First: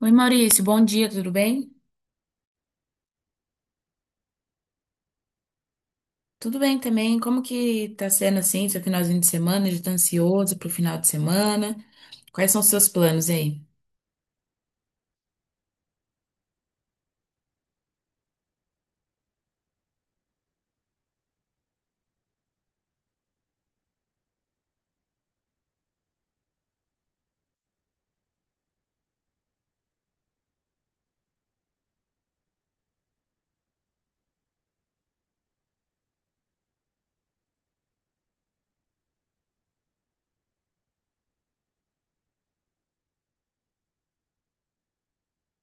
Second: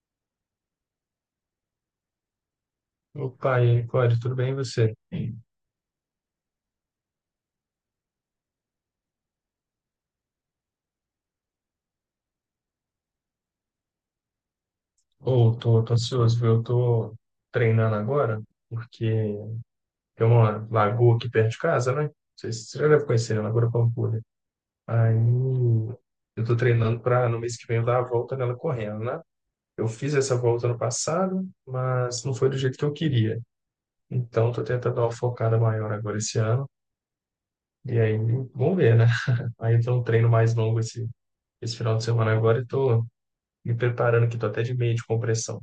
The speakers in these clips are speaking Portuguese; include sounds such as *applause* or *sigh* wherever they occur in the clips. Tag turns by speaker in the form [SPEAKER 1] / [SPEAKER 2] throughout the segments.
[SPEAKER 1] Oi, Maurício, bom dia, tudo bem?
[SPEAKER 2] Opa, e aí, Cláudio, tudo bem e você?
[SPEAKER 1] Tudo bem também. Como que tá sendo assim, seu finalzinho de semana? Já tá ansioso pro final de semana? Quais são os seus planos aí?
[SPEAKER 2] Ou tô ansioso, viu? Eu tô treinando agora, porque tem uma lagoa aqui perto de casa, né? Não sei se você já deve conhecer, né? Lagoa da Pampulha. Aí eu tô treinando para no mês que vem eu dar a volta nela correndo, né? Eu fiz essa volta no passado, mas não foi do jeito que eu queria. Então tô tentando dar uma focada maior agora esse ano. E aí, vamos ver, né? *laughs* Aí eu tenho um treino mais longo esse final de semana agora e tô me preparando aqui, tô até de meia de compressão.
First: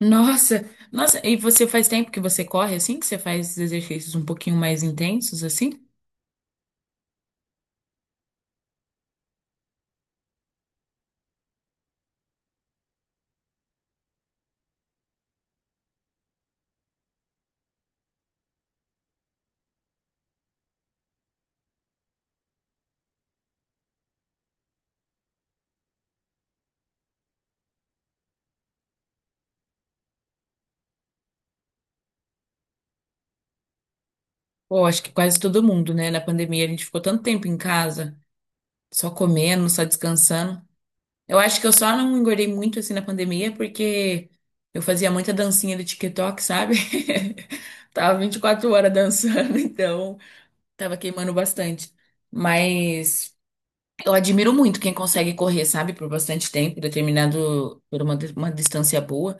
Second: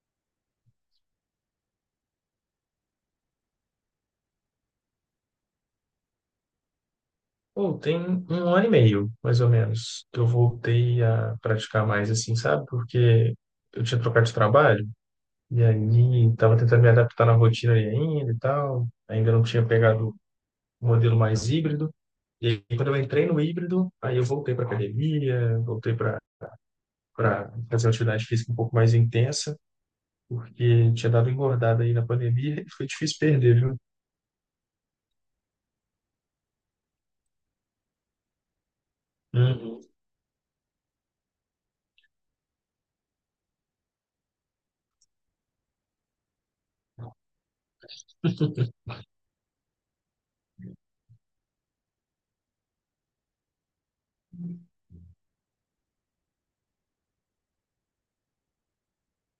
[SPEAKER 1] Nossa, nossa, e você faz tempo que você corre assim, que você faz esses exercícios um pouquinho mais intensos assim?
[SPEAKER 2] Ou tem um ano e meio, mais ou menos, que eu voltei a praticar mais assim, sabe? Porque eu tinha trocado de trabalho e aí estava tentando me adaptar na rotina ali ainda e tal. Ainda não tinha pegado o modelo mais híbrido. E aí, quando eu entrei no híbrido, aí eu voltei para academia, voltei para fazer uma atividade física um pouco mais intensa, porque tinha dado engordada aí na pandemia e foi difícil perder, viu?
[SPEAKER 1] Pô, acho que quase todo mundo, né? Na pandemia a gente ficou tanto tempo em casa, só comendo,
[SPEAKER 2] Uhum.
[SPEAKER 1] só descansando. Eu acho que eu só não engordei muito assim na pandemia porque eu fazia muita dancinha do TikTok, sabe? *laughs* Tava 24 horas dançando, *laughs* então tava queimando bastante. Mas eu admiro muito quem consegue correr, sabe, por bastante tempo, determinado por uma distância boa,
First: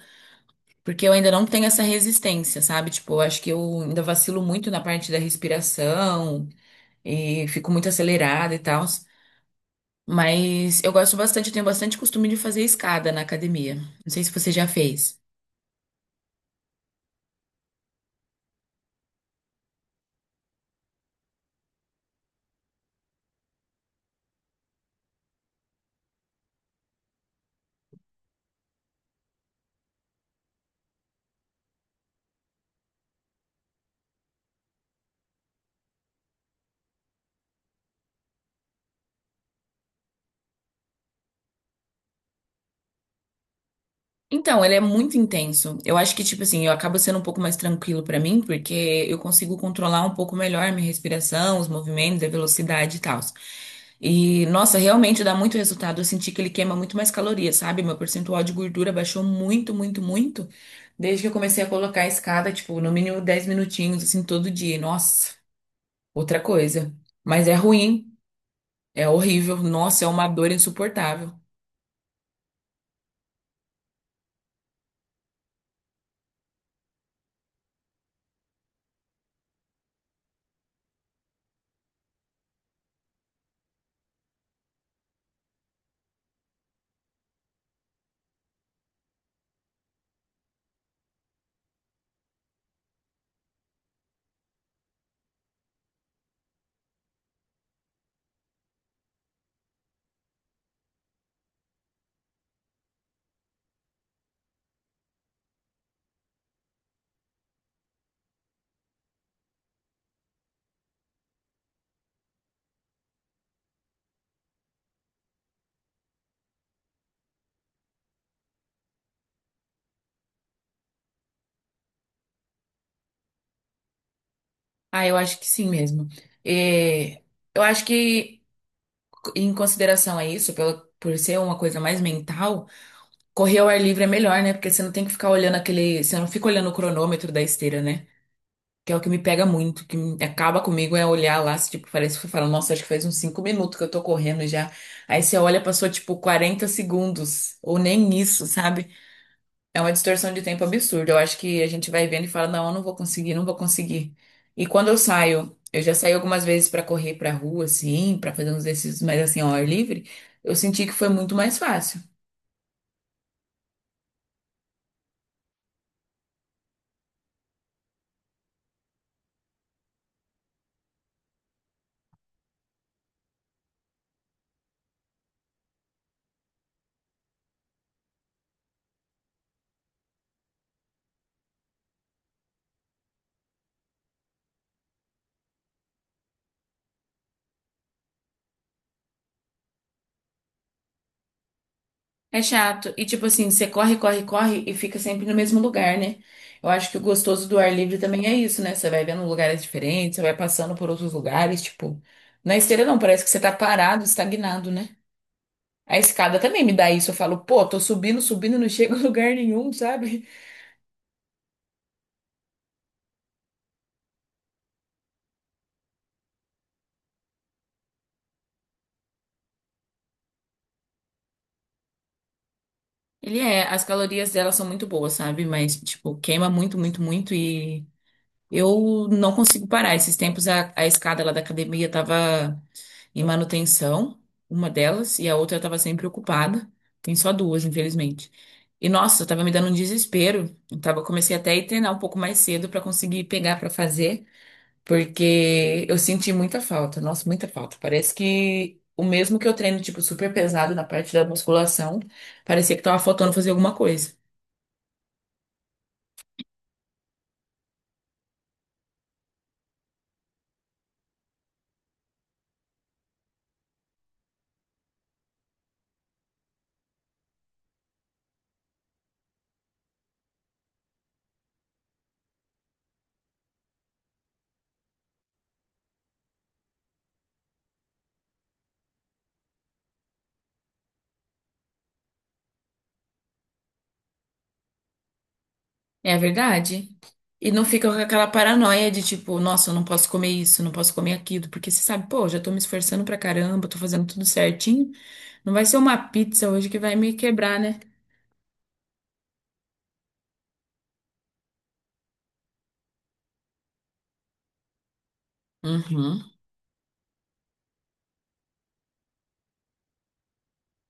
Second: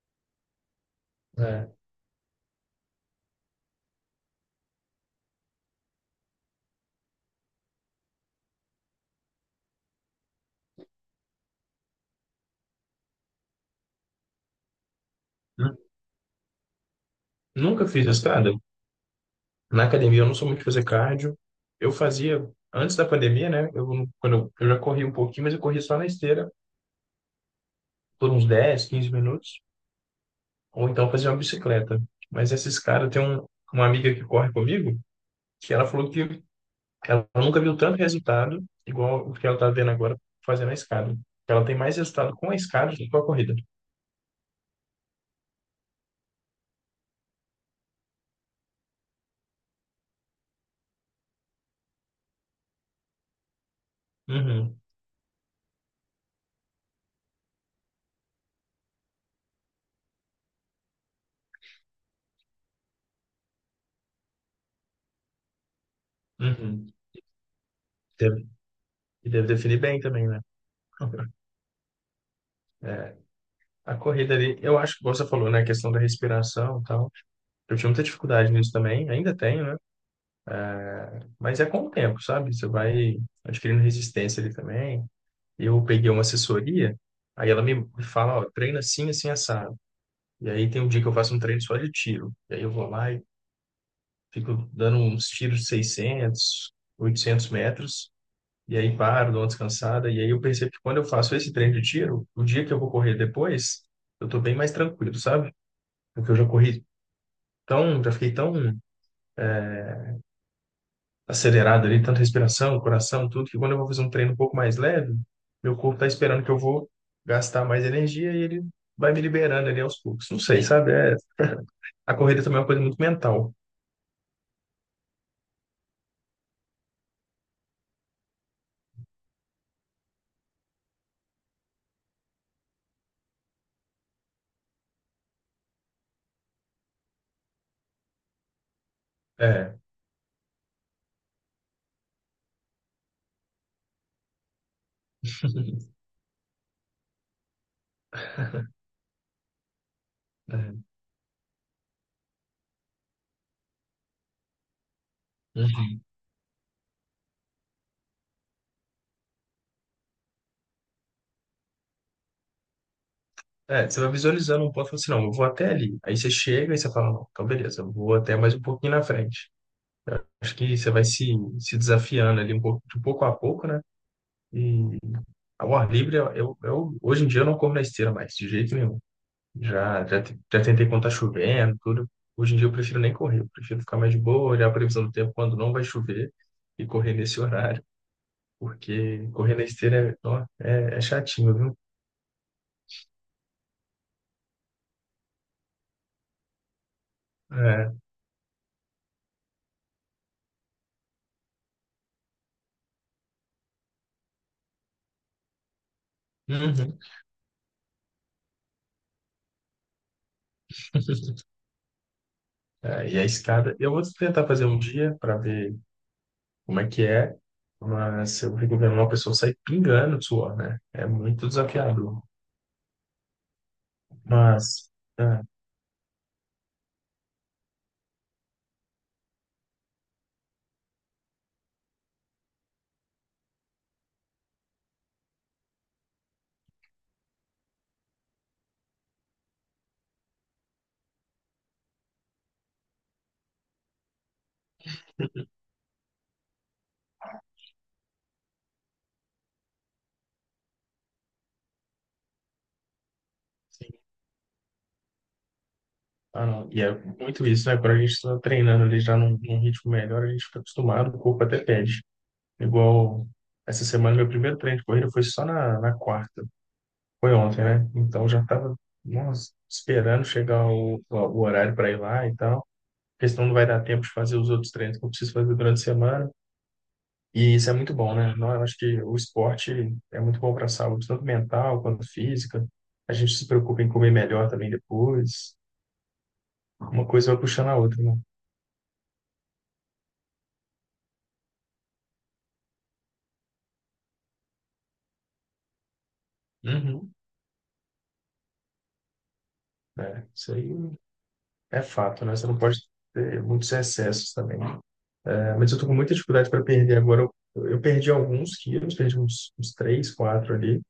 [SPEAKER 1] porque eu ainda não tenho
[SPEAKER 2] É.
[SPEAKER 1] essa resistência, sabe? Tipo, eu acho que eu ainda vacilo muito na parte da respiração e fico muito acelerada e tal. Mas eu gosto bastante, eu tenho bastante costume de fazer escada na academia. Não sei se você já fez.
[SPEAKER 2] Nu- Nunca fiz escada? Na academia eu não sou muito de fazer cardio. Eu fazia antes da pandemia, né? Eu, não- quando eu já corri um pouquinho, mas eu corri só na esteira por uns 10 15 minutos, ou então fazia uma bicicleta. Mas esses caras, tem um, uma amiga que corre comigo, que ela falou que ela nunca viu tanto resultado igual o que ela tá vendo agora fazendo a escada. Ela tem mais resultado com a escada do que com a corrida.
[SPEAKER 1] Então, ele é muito intenso. Eu acho que, tipo assim, eu acabo sendo um pouco mais tranquilo pra mim, porque eu consigo controlar um pouco melhor a minha respiração, os movimentos, a velocidade e tal. E, nossa,
[SPEAKER 2] Uhum,
[SPEAKER 1] realmente dá muito resultado. Eu senti que ele queima muito mais calorias, sabe? Meu percentual de gordura baixou muito, muito, muito. Desde que eu comecei a colocar a escada, tipo, no mínimo 10 minutinhos, assim, todo dia. Nossa, outra
[SPEAKER 2] uhum.
[SPEAKER 1] coisa. Mas é ruim.
[SPEAKER 2] Deve,
[SPEAKER 1] É
[SPEAKER 2] e deve
[SPEAKER 1] horrível.
[SPEAKER 2] definir bem
[SPEAKER 1] Nossa, é uma
[SPEAKER 2] também, né?
[SPEAKER 1] dor insuportável.
[SPEAKER 2] *laughs* A corrida ali, eu acho que você falou, né? A questão da respiração e tal. Eu tinha muita dificuldade nisso também, ainda tenho, né? Mas é com o tempo, sabe? Você vai adquirindo resistência ali também. Eu peguei uma assessoria, aí ela me fala, ó, treina assim, assim, assado. E aí tem um dia que eu faço um treino só de tiro. E aí eu vou lá e fico dando uns tiros de 600, 800 metros. E aí paro, dou uma descansada. E aí eu percebo que quando eu faço esse treino de tiro, o dia que eu vou correr depois, eu tô bem mais tranquilo, sabe? Porque eu já corri tão, já fiquei tão acelerado ali, tanta respiração, coração, tudo, que quando eu vou fazer um treino um pouco mais leve, meu corpo tá esperando que eu vou gastar mais energia e ele vai me liberando ali aos poucos. Não sei, sabe? É, a corrida também é uma coisa muito mental.
[SPEAKER 1] Ah, eu acho que sim mesmo. É, eu acho que, em consideração a isso, por ser uma coisa mais mental, correr ao ar livre é melhor, né? Porque você não tem que ficar olhando aquele. Você não fica olhando o cronômetro da esteira, né? Que é o que me pega
[SPEAKER 2] É,
[SPEAKER 1] muito, acaba comigo é olhar lá, se, tipo, parece que você fala, nossa, acho que faz uns 5 minutos que eu tô correndo já. Aí você olha, passou
[SPEAKER 2] *laughs*
[SPEAKER 1] tipo 40 segundos, ou nem isso, sabe? É uma distorção de tempo
[SPEAKER 2] é.
[SPEAKER 1] absurda. Eu acho que a gente vai vendo e fala, não, eu não vou conseguir, não vou conseguir. E quando eu saio, eu já
[SPEAKER 2] Uhum.
[SPEAKER 1] saí algumas vezes pra correr pra rua, assim, pra fazer uns exercícios mais assim ao ar livre, eu senti que foi muito mais fácil.
[SPEAKER 2] É, é, você vai visualizando um ponto e fala assim, não, eu vou até ali. Aí você chega e você fala, não, então beleza, eu vou até mais um pouquinho na frente. Acho que você vai se desafiando ali um pouco, de pouco a pouco, né? E ao ar livre, hoje em dia eu não corro na esteira mais, de jeito nenhum. Já tentei quando tá chovendo, tudo. Hoje em dia eu prefiro nem correr, eu prefiro ficar mais de boa, olhar a previsão do tempo quando não vai chover e correr nesse horário, porque correr na esteira é chatinho, viu?
[SPEAKER 1] É chato. E tipo assim, você corre, corre, corre e fica sempre no mesmo lugar, né? Eu acho que o gostoso do ar
[SPEAKER 2] É.
[SPEAKER 1] livre também é isso, né? Você vai vendo lugares diferentes, você vai passando por outros lugares, tipo, na esteira não, parece que você tá parado, estagnado, né? A escada também me dá
[SPEAKER 2] Uhum.
[SPEAKER 1] isso. Eu falo, pô, tô subindo, subindo, não chego a *laughs* lugar nenhum, sabe?
[SPEAKER 2] *laughs* É, e a escada, eu vou tentar fazer um dia para ver como é que é, mas eu fico vendo uma pessoa sair pingando de suor, né? É muito desafiador.
[SPEAKER 1] Ele é, as calorias dela são muito
[SPEAKER 2] Mas,
[SPEAKER 1] boas,
[SPEAKER 2] é,
[SPEAKER 1] sabe? Mas, tipo, queima muito, muito, muito e eu não consigo parar. Esses tempos a escada lá da academia tava em manutenção, uma delas, e a outra tava sempre ocupada. Tem só duas, infelizmente. E nossa, tava me dando um desespero. Eu tava, comecei até a ir treinar um pouco mais cedo pra conseguir pegar pra fazer. Porque eu senti muita falta, nossa, muita falta. Parece que o mesmo que eu treino, tipo, super pesado na parte da musculação, parecia que tava faltando fazer alguma coisa.
[SPEAKER 2] ah, não. E é muito isso, né? Quando a gente está treinando ali já num ritmo melhor, a gente fica acostumado, o corpo até pede. Igual essa semana, meu primeiro treino de corrida foi só na quarta. Foi ontem, né? Então já estava, nossa, esperando chegar o horário para ir lá e tal. Porque senão não vai dar tempo de fazer os outros treinos que eu preciso fazer durante a semana. E isso é muito bom, né? Não, eu acho que o esporte é muito bom para a saúde, tanto mental quanto física. A gente se preocupa em comer melhor também depois.
[SPEAKER 1] É verdade.
[SPEAKER 2] Uma coisa vai
[SPEAKER 1] E não
[SPEAKER 2] puxando a
[SPEAKER 1] fica com
[SPEAKER 2] outra, né?
[SPEAKER 1] aquela paranoia de tipo, nossa, eu não posso comer isso, não posso comer aquilo, porque você sabe, pô, já tô me esforçando pra caramba, tô fazendo tudo certinho. Não vai ser uma pizza hoje que vai me
[SPEAKER 2] Uhum.
[SPEAKER 1] quebrar, né?
[SPEAKER 2] É, isso aí é fato, né? Você não pode ter muitos excessos também. É, mas eu tô com muita
[SPEAKER 1] Uhum.
[SPEAKER 2] dificuldade para perder agora. Eu perdi alguns quilos, perdi uns 3 4 ali,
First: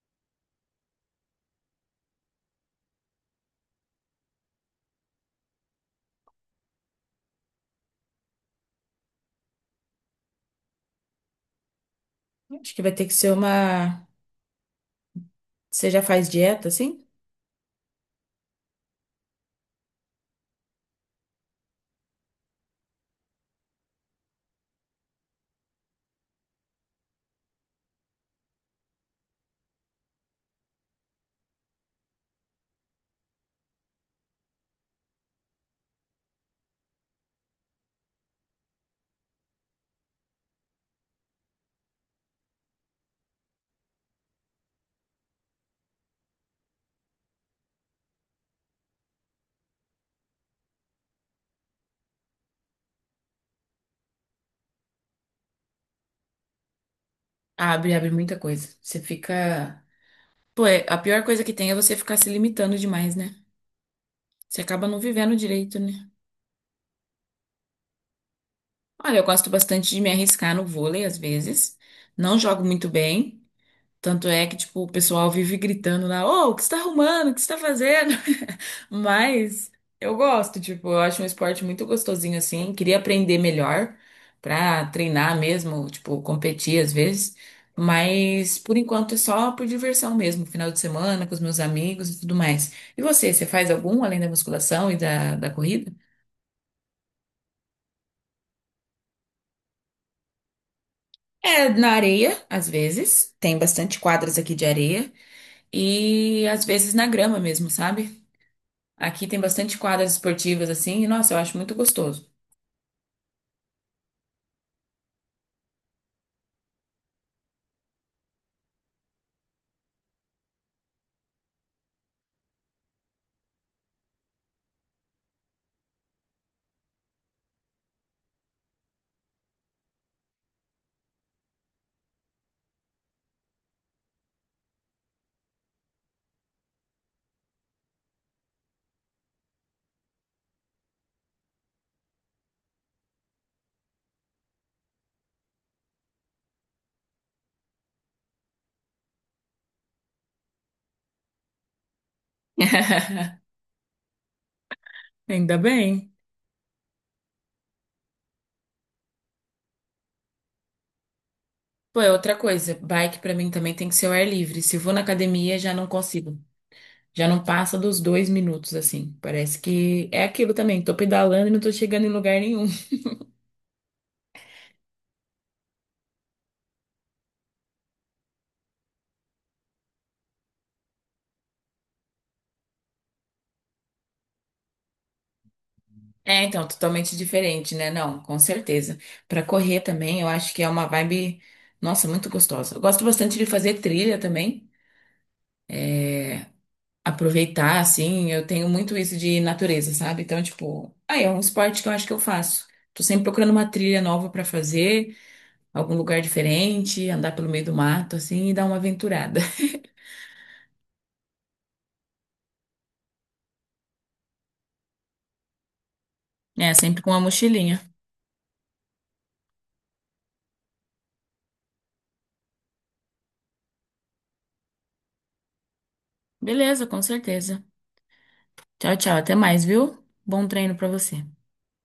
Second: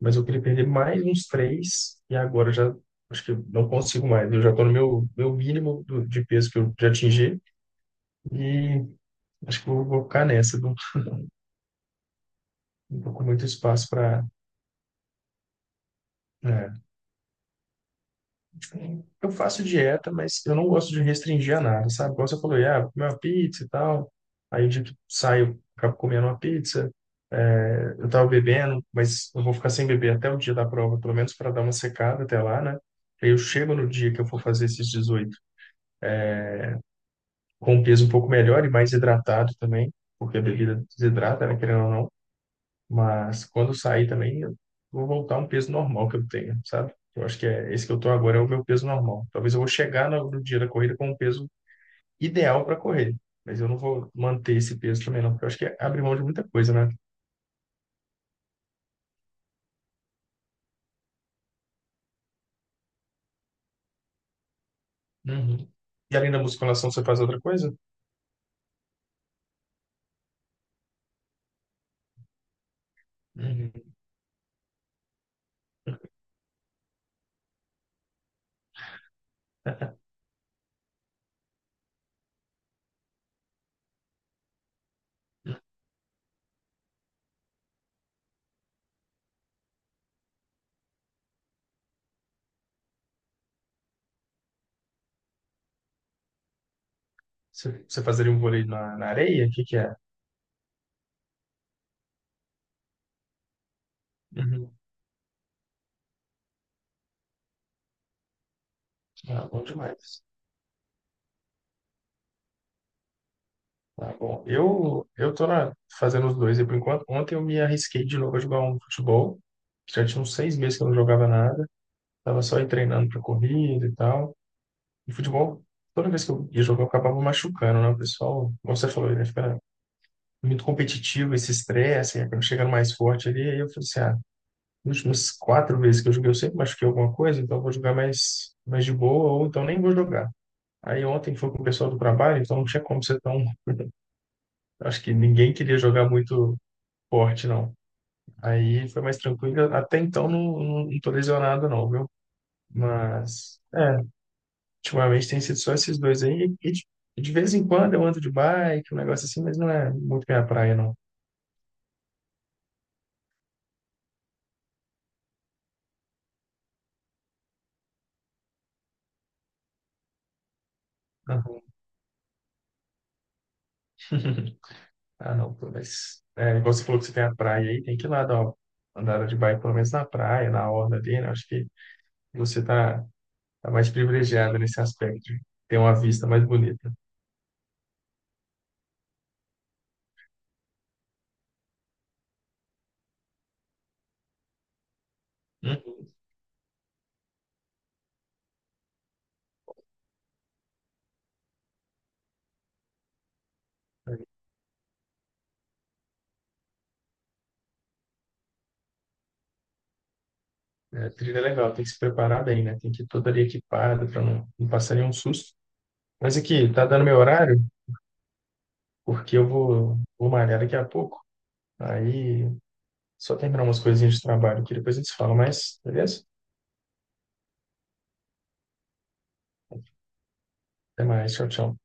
[SPEAKER 2] mas eu queria perder mais uns 3 e agora eu já acho que eu não consigo mais. Eu já tô no meu mínimo de peso que eu já atingi e acho que eu vou ficar nessa. Não,
[SPEAKER 1] Acho que vai
[SPEAKER 2] não
[SPEAKER 1] ter que
[SPEAKER 2] tô com
[SPEAKER 1] ser
[SPEAKER 2] muito espaço
[SPEAKER 1] uma.
[SPEAKER 2] para.
[SPEAKER 1] Você já faz dieta, assim?
[SPEAKER 2] Eu faço dieta, mas eu não gosto de restringir a nada, sabe? Como você falou, ah, vou comer uma pizza e tal. Aí o dia que saio, acabo comendo uma pizza. É, eu tava bebendo, mas eu vou ficar sem beber até o dia da prova, pelo menos para dar uma secada até lá, né? Aí eu chego no dia que eu for fazer esses 18 com um peso um pouco melhor e mais hidratado também, porque a bebida desidrata, né? Querendo ou não. Mas quando eu sair também, eu vou voltar a um peso normal que eu tenho, sabe? Eu acho que é esse que eu tô agora é o meu peso normal. Talvez eu vou chegar no dia da corrida com um peso ideal para correr, mas eu não vou manter esse peso também não, porque eu acho que é abrir mão de muita coisa, né?
[SPEAKER 1] Abre, abre muita coisa. Você fica. Pô, a pior coisa que tem é você ficar se limitando demais, né? Você acaba não vivendo
[SPEAKER 2] Uhum.
[SPEAKER 1] direito, né?
[SPEAKER 2] E além da musculação, você faz outra coisa?
[SPEAKER 1] Olha, eu gosto bastante de me arriscar no vôlei, às vezes. Não jogo muito bem.
[SPEAKER 2] Uhum.
[SPEAKER 1] Tanto é que, tipo, o pessoal vive gritando lá, ô, o que você tá arrumando? O que você tá fazendo? *laughs* Mas eu gosto, tipo, eu acho um esporte muito gostosinho assim. Queria aprender melhor pra treinar mesmo, tipo, competir às vezes. Mas por enquanto é só por diversão mesmo, final de semana com os meus amigos e tudo mais. E você, você faz algum além da musculação e da corrida?
[SPEAKER 2] Você fazeria um vôlei na areia? O que que é?
[SPEAKER 1] É, na areia, às vezes. Tem bastante quadras aqui de
[SPEAKER 2] Uhum.
[SPEAKER 1] areia. E às vezes na grama mesmo, sabe? Aqui tem
[SPEAKER 2] Ah, bom
[SPEAKER 1] bastante quadras
[SPEAKER 2] demais.
[SPEAKER 1] esportivas assim, e nossa, eu acho muito gostoso.
[SPEAKER 2] Tá bom. Eu tô fazendo os dois aí por enquanto. Ontem eu me arrisquei de novo a jogar um futebol. Já tinha uns 6 meses que eu não jogava nada. Tava só aí treinando pra corrida e tal. E futebol, toda vez que eu ia jogar, eu acabava machucando, né? O pessoal, como você falou, né? Fica muito competitivo, esse estresse, aí acaba chegando mais forte ali. Aí eu falei assim, ah, nas últimas quatro vezes que eu joguei, eu sempre machuquei alguma coisa, então eu vou jogar mais, mais de boa, ou então nem vou jogar. Aí ontem foi com o pessoal do trabalho, então não tinha como ser tão. *laughs* Acho que ninguém queria jogar muito forte, não. Aí foi mais tranquilo. Até então não tô lesionado, não, viu?
[SPEAKER 1] *laughs*
[SPEAKER 2] Mas. É, ultimamente tem sido
[SPEAKER 1] Ainda
[SPEAKER 2] só esses
[SPEAKER 1] bem.
[SPEAKER 2] dois aí. E de vez em quando eu ando de bike, um negócio assim, mas não é muito minha praia, não.
[SPEAKER 1] Pô, é outra coisa, bike pra mim também tem que ser ao ar livre. Se eu vou na academia, já não consigo. Já não passa dos 2 minutos, assim. Parece que é aquilo também. Tô pedalando e não
[SPEAKER 2] Aham.
[SPEAKER 1] tô chegando em lugar nenhum. *laughs*
[SPEAKER 2] *laughs* Ah, não, pô, mas é, igual você falou que você tem a praia aí, tem que ir lá dar uma andada de bike, pelo menos na praia, na orla ali, né? Acho que você tá mais privilegiado nesse aspecto, de ter uma vista
[SPEAKER 1] É,
[SPEAKER 2] mais
[SPEAKER 1] então,
[SPEAKER 2] bonita.
[SPEAKER 1] totalmente diferente, né? Não, com certeza. Pra correr também, eu acho que é uma vibe, nossa, muito gostosa. Eu gosto bastante de fazer trilha também.
[SPEAKER 2] Uhum.
[SPEAKER 1] Aproveitar, assim, eu tenho muito isso de natureza, sabe? Então, tipo, aí é um esporte que eu acho que eu faço. Tô sempre procurando uma trilha nova pra fazer, algum lugar diferente, andar pelo meio do mato, assim, e dar uma aventurada. *laughs*
[SPEAKER 2] É, trilha é legal, tem que se preparar bem, né? Tem que ir todo ali equipado para não passar nenhum susto. Mas aqui,
[SPEAKER 1] É,
[SPEAKER 2] tá
[SPEAKER 1] sempre
[SPEAKER 2] dando
[SPEAKER 1] com
[SPEAKER 2] meu
[SPEAKER 1] uma
[SPEAKER 2] horário,
[SPEAKER 1] mochilinha.
[SPEAKER 2] porque eu vou malhar daqui a pouco. Aí só terminar umas coisinhas de trabalho que depois a gente se fala mais, beleza?
[SPEAKER 1] Beleza, com certeza. Tchau, tchau, até mais, viu? Bom treino pra
[SPEAKER 2] Até
[SPEAKER 1] você.
[SPEAKER 2] mais, tchau, tchau.